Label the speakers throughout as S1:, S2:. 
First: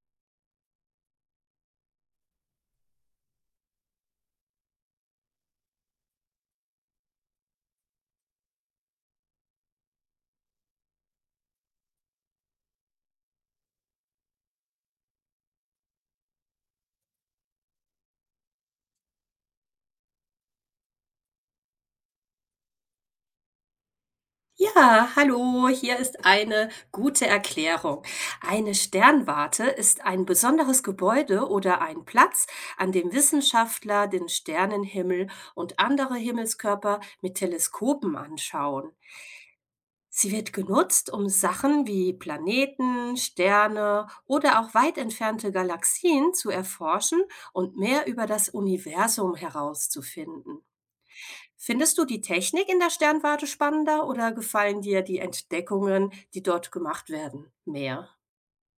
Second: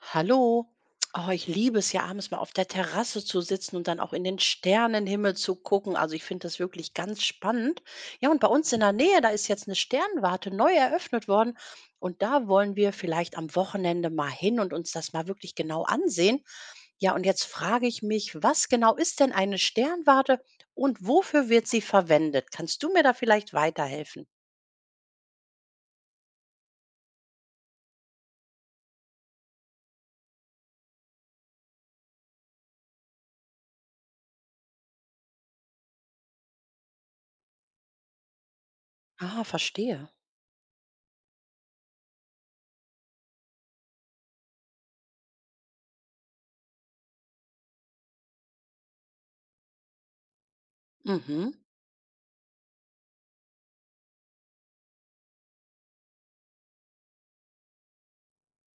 S1: Hallo. Oh, ich liebe es ja abends mal auf der Terrasse zu sitzen und dann auch in den Sternenhimmel zu gucken. Also ich finde das wirklich ganz spannend. Ja, und bei uns in der Nähe, da ist jetzt eine Sternwarte neu eröffnet worden. Und da wollen wir vielleicht am Wochenende mal hin und uns das mal wirklich genau ansehen. Ja, und jetzt frage ich mich, was genau ist denn eine Sternwarte und wofür wird sie verwendet? Kannst du mir da vielleicht weiterhelfen?
S2: Ja, hallo, hier ist eine gute Erklärung. Eine Sternwarte ist ein besonderes Gebäude oder ein Platz, an dem Wissenschaftler den Sternenhimmel und andere Himmelskörper mit Teleskopen anschauen.
S1: Ah, verstehe.
S2: Sie wird genutzt, um Sachen wie Planeten, Sterne oder auch weit entfernte Galaxien zu erforschen und mehr über das Universum herauszufinden.
S1: Mhm.
S2: Findest du die Technik in der Sternwarte spannender oder gefallen dir die Entdeckungen, die dort gemacht werden, mehr?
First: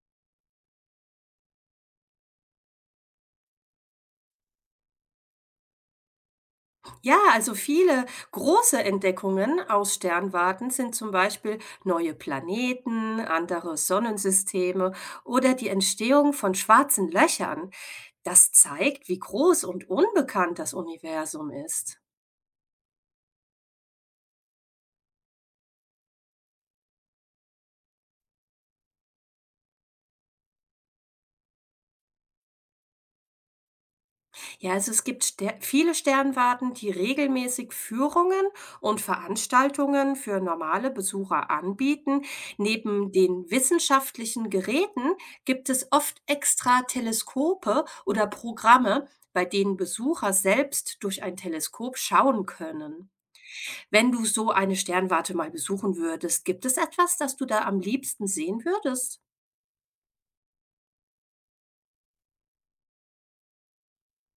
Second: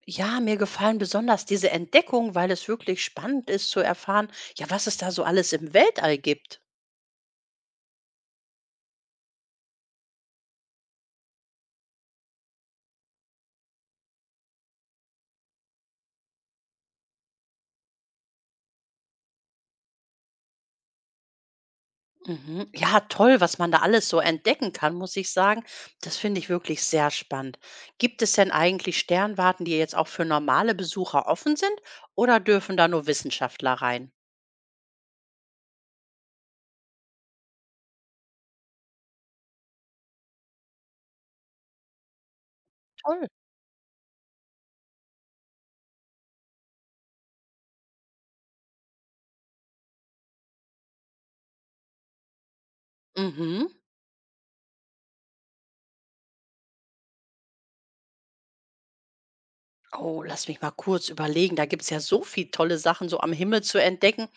S1: Ja, mir gefallen besonders diese Entdeckungen, weil es wirklich spannend ist zu erfahren, ja, was es da so alles im Weltall gibt.
S2: Ja, also viele große Entdeckungen aus Sternwarten sind zum Beispiel neue Planeten, andere Sonnensysteme oder die Entstehung von schwarzen Löchern. Das zeigt, wie groß und unbekannt das Universum ist.
S1: Mhm. Ja, toll, was man da alles so entdecken kann, muss ich sagen. Das finde ich wirklich sehr spannend. Gibt es denn eigentlich Sternwarten, die jetzt auch für normale Besucher offen sind oder dürfen da nur Wissenschaftler rein?
S2: Ja, also es gibt Ster viele Sternwarten, die regelmäßig Führungen und Veranstaltungen für normale Besucher anbieten. Neben
S1: Toll.
S2: den wissenschaftlichen Geräten gibt es oft extra Teleskope oder Programme, bei denen Besucher selbst durch ein Teleskop schauen können.
S1: Mhm.
S2: Wenn du so eine Sternwarte mal besuchen würdest, gibt es etwas, das du da am liebsten sehen würdest?
S1: Oh, lass mich mal kurz überlegen. Da gibt es ja so viel tolle Sachen so am Himmel zu entdecken.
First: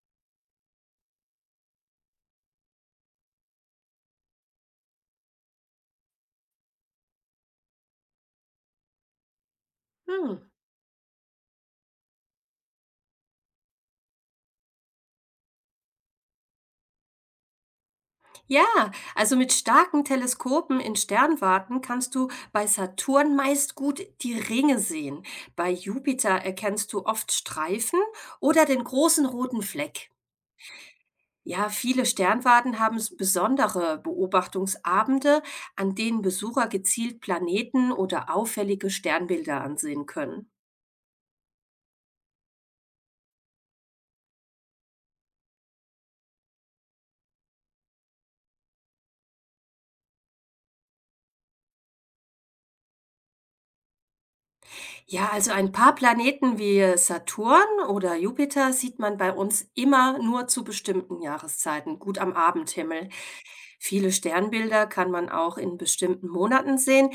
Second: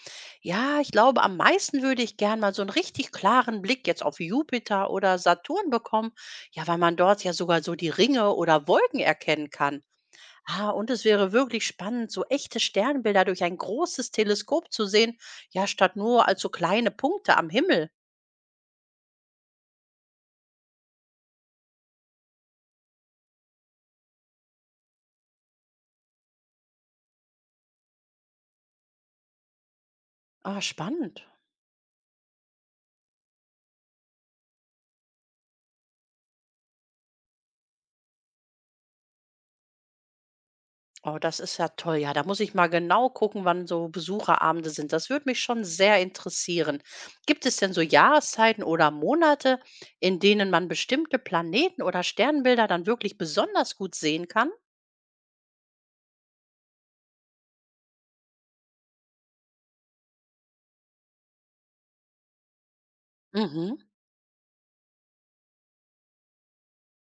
S1: Ja, ich glaube, am meisten würde ich gern mal so einen richtig klaren Blick jetzt auf Jupiter oder Saturn bekommen. Ja, weil man dort ja sogar so die Ringe oder Wolken erkennen kann.
S2: Hm.
S1: Ah, und es wäre wirklich spannend, so echte Sternbilder durch ein großes Teleskop zu sehen. Ja, statt nur als so kleine Punkte am Himmel.
S2: Ja, also mit starken Teleskopen in Sternwarten kannst du bei Saturn meist gut die Ringe sehen. Bei Jupiter erkennst du oft Streifen oder den großen roten Fleck.
S1: Ah, spannend.
S2: Ja, viele Sternwarten haben besondere Beobachtungsabende, an denen Besucher gezielt Planeten oder auffällige Sternbilder ansehen können.
S1: Oh, das ist ja toll. Ja, da muss ich mal genau gucken, wann so Besucherabende sind. Das würde mich schon sehr interessieren. Gibt es denn so Jahreszeiten oder Monate, in denen man bestimmte Planeten oder Sternbilder dann wirklich besonders gut sehen kann?
S2: Ja, also ein paar Planeten wie Saturn oder Jupiter sieht man bei uns immer nur zu bestimmten Jahreszeiten, gut am Abendhimmel.
S1: Mhm.
S2: Viele Sternbilder kann man auch in bestimmten Monaten sehen,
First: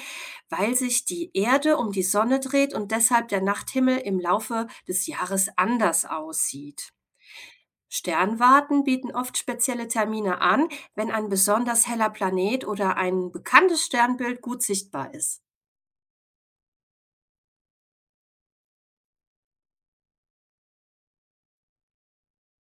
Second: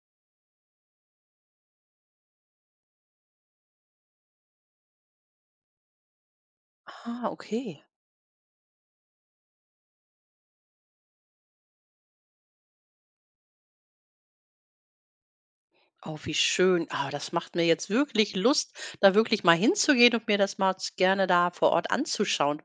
S2: weil sich die Erde um die Sonne dreht und deshalb der Nachthimmel im Laufe des Jahres anders aussieht.
S1: Ah, okay.
S2: Sternwarten bieten oft spezielle Termine an, wenn ein besonders heller Planet oder ein bekanntes Sternbild gut sichtbar ist.
S1: Oh, wie schön. Ah, das macht mir jetzt wirklich Lust, da wirklich mal hinzugehen und mir das mal gerne da vor Ort anzuschauen,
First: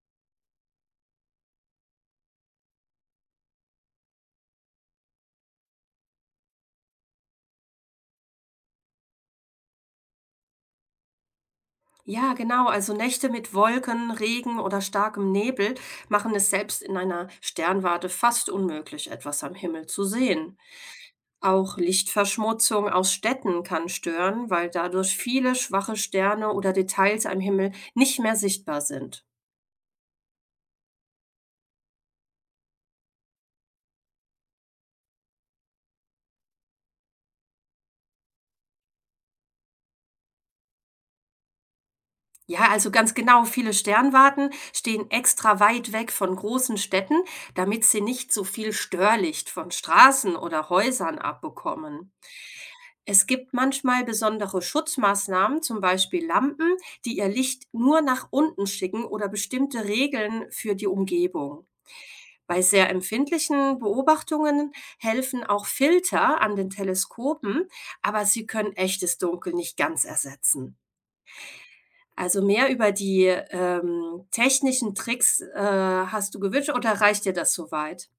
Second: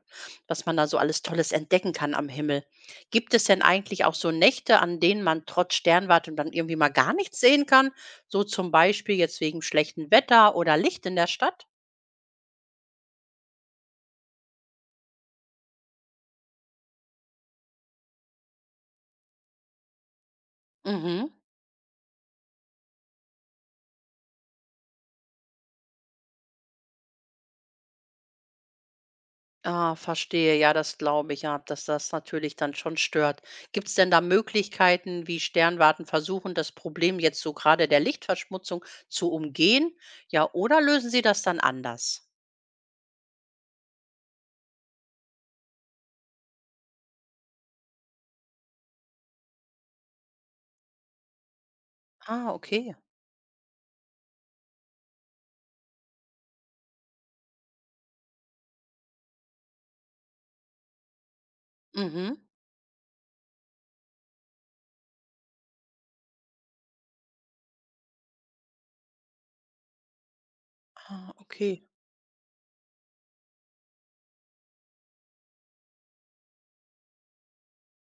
S1: was man da so alles Tolles entdecken kann am Himmel. Gibt es denn eigentlich auch so Nächte, an denen man trotz Sternwarte dann irgendwie mal gar nichts sehen kann? So zum Beispiel jetzt wegen schlechtem Wetter oder Licht in der Stadt?
S2: Ja, genau. Also Nächte mit Wolken, Regen oder starkem Nebel machen es selbst in einer Sternwarte fast unmöglich, etwas am Himmel zu sehen.
S1: Mhm.
S2: Auch Lichtverschmutzung aus Städten kann stören, weil dadurch viele schwache Sterne oder Details am Himmel nicht mehr sichtbar sind.
S1: Ah, verstehe. Ja, das glaube ich, ja, dass das natürlich dann schon stört. Gibt es denn da Möglichkeiten, wie Sternwarten versuchen, das Problem jetzt so gerade der Lichtverschmutzung zu umgehen? Ja, oder lösen sie das dann anders?
S2: Ja, also ganz genau, viele Sternwarten stehen extra weit weg von großen Städten, damit sie nicht so viel Störlicht von Straßen oder Häusern abbekommen.
S1: Ah, okay.
S2: Es gibt manchmal besondere Schutzmaßnahmen, zum Beispiel Lampen, die ihr Licht nur nach unten schicken oder bestimmte Regeln für die Umgebung.
S1: Mhm.
S2: Bei sehr empfindlichen Beobachtungen helfen auch Filter an den Teleskopen, aber sie können echtes Dunkel nicht ganz ersetzen.
S1: Ah, okay.
S2: Also mehr über die technischen Tricks hast du gewünscht oder reicht dir das soweit?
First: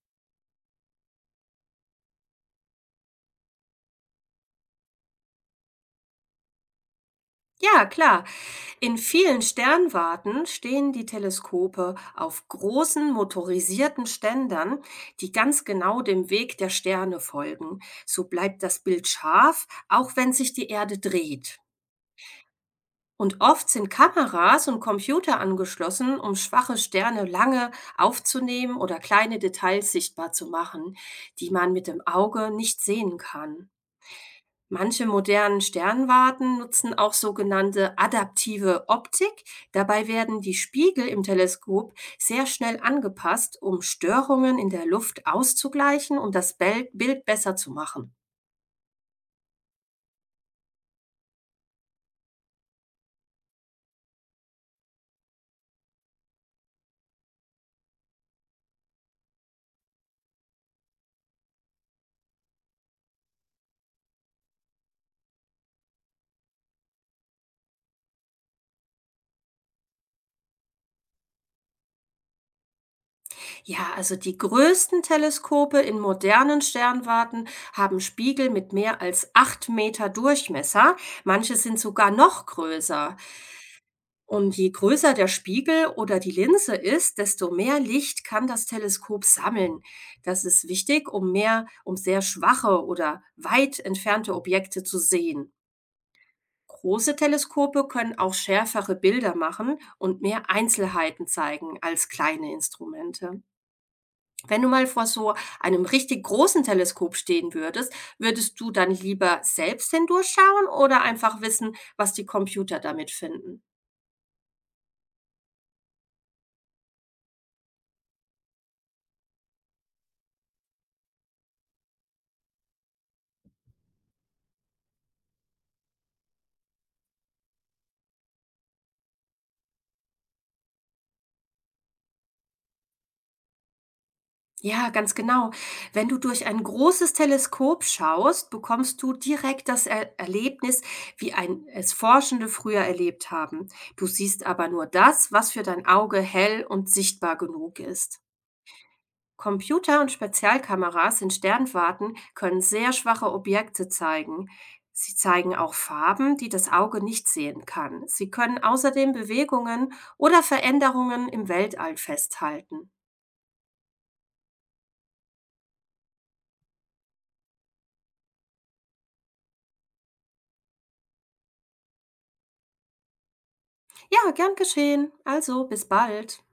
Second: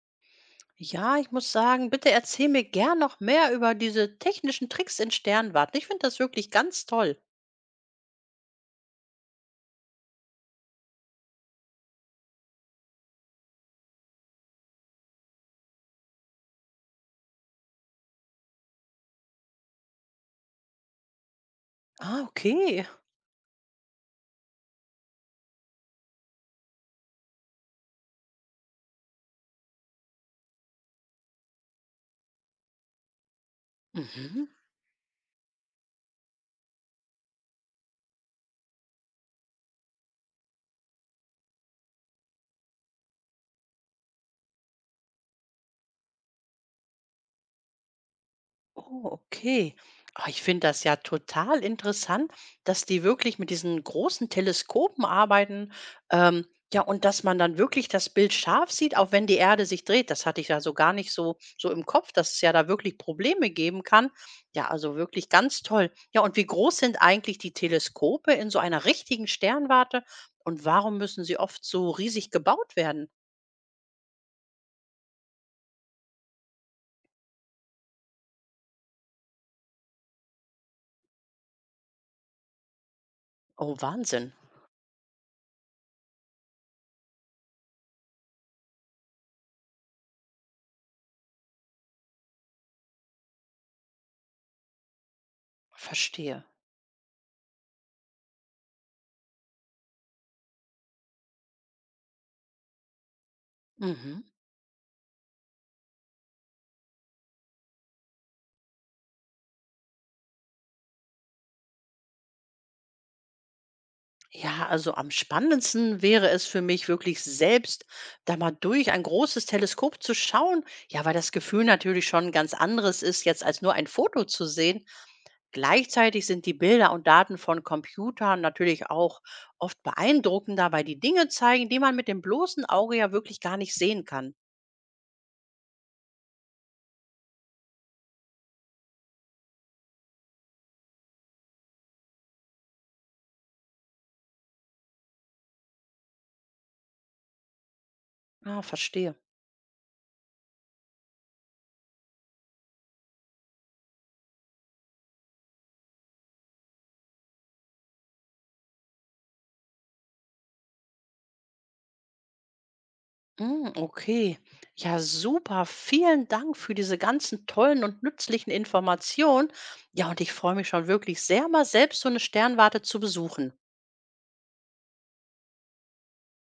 S1: Ja, ich muss sagen, bitte erzähl mir gern noch mehr über diese technischen Tricks in Sternwarten. Ich finde das wirklich ganz toll.
S2: Ja, klar. In vielen Sternwarten stehen die Teleskope auf großen motorisierten Ständern, die ganz genau dem Weg der Sterne folgen. So bleibt das Bild scharf, auch wenn sich die Erde dreht.
S1: Ah, okay.
S2: Und oft sind Kameras und Computer angeschlossen, um schwache Sterne lange aufzunehmen oder kleine Details sichtbar zu machen, die man mit dem Auge nicht sehen kann.
S1: Mhm.
S2: Manche modernen Sternwarten nutzen auch sogenannte adaptive Optik. Dabei werden die Spiegel im Teleskop sehr schnell angepasst, um Störungen in der Luft auszugleichen und das Bild besser zu machen.
S1: Oh, okay. Ah, ich finde das ja total interessant, dass die wirklich mit diesen großen Teleskopen arbeiten. Ähm, ja, und dass man dann wirklich das Bild scharf sieht, auch wenn die Erde sich dreht. Das hatte ich ja so gar nicht so im Kopf, dass es ja da wirklich Probleme geben kann. Ja, also wirklich ganz toll. Ja, und wie groß sind eigentlich die Teleskope in so einer richtigen Sternwarte? Und warum müssen sie oft so riesig gebaut werden?
S2: Ja, also die größten Teleskope in modernen Sternwarten haben Spiegel mit mehr als 8 Meter Durchmesser. Manche sind sogar noch größer.
S1: Oh, Wahnsinn.
S2: Und je größer der Spiegel oder die Linse ist, desto mehr Licht kann das Teleskop sammeln. Das ist wichtig, um sehr schwache oder weit entfernte Objekte zu sehen.
S1: Verstehe.
S2: Große Teleskope können auch schärfere Bilder machen und mehr Einzelheiten zeigen als kleine Instrumente.
S1: Mhm.
S2: Wenn du mal vor so einem richtig großen Teleskop stehen würdest, würdest du dann lieber selbst hindurchschauen oder einfach wissen, was die Computer damit finden?
S1: Ja, also am spannendsten wäre es für mich wirklich selbst, da mal durch ein großes Teleskop zu schauen. Ja, weil das Gefühl natürlich schon ein ganz anderes ist, jetzt als nur ein Foto zu sehen. Gleichzeitig sind die Bilder und Daten von Computern natürlich auch oft beeindruckender, weil die Dinge zeigen, die man mit dem bloßen Auge ja wirklich gar nicht sehen kann.
S2: Ja, ganz genau. Wenn du durch ein großes Teleskop schaust, bekommst du direkt das Er Erlebnis, wie ein es Forschende früher erlebt haben. Du siehst aber nur das, was für dein Auge hell und sichtbar genug ist.
S1: Ah, verstehe.
S2: Computer und Spezialkameras in Sternwarten können sehr schwache Objekte zeigen. Sie zeigen auch Farben, die das Auge nicht sehen kann. Sie können außerdem Bewegungen oder Veränderungen im Weltall festhalten.
S1: Mm, okay. Ja, super. Vielen Dank für diese ganzen tollen und nützlichen Informationen. Ja, und ich freue mich schon wirklich sehr, mal selbst so eine Sternwarte zu besuchen.
S2: Ja, gern geschehen. Also, bis bald.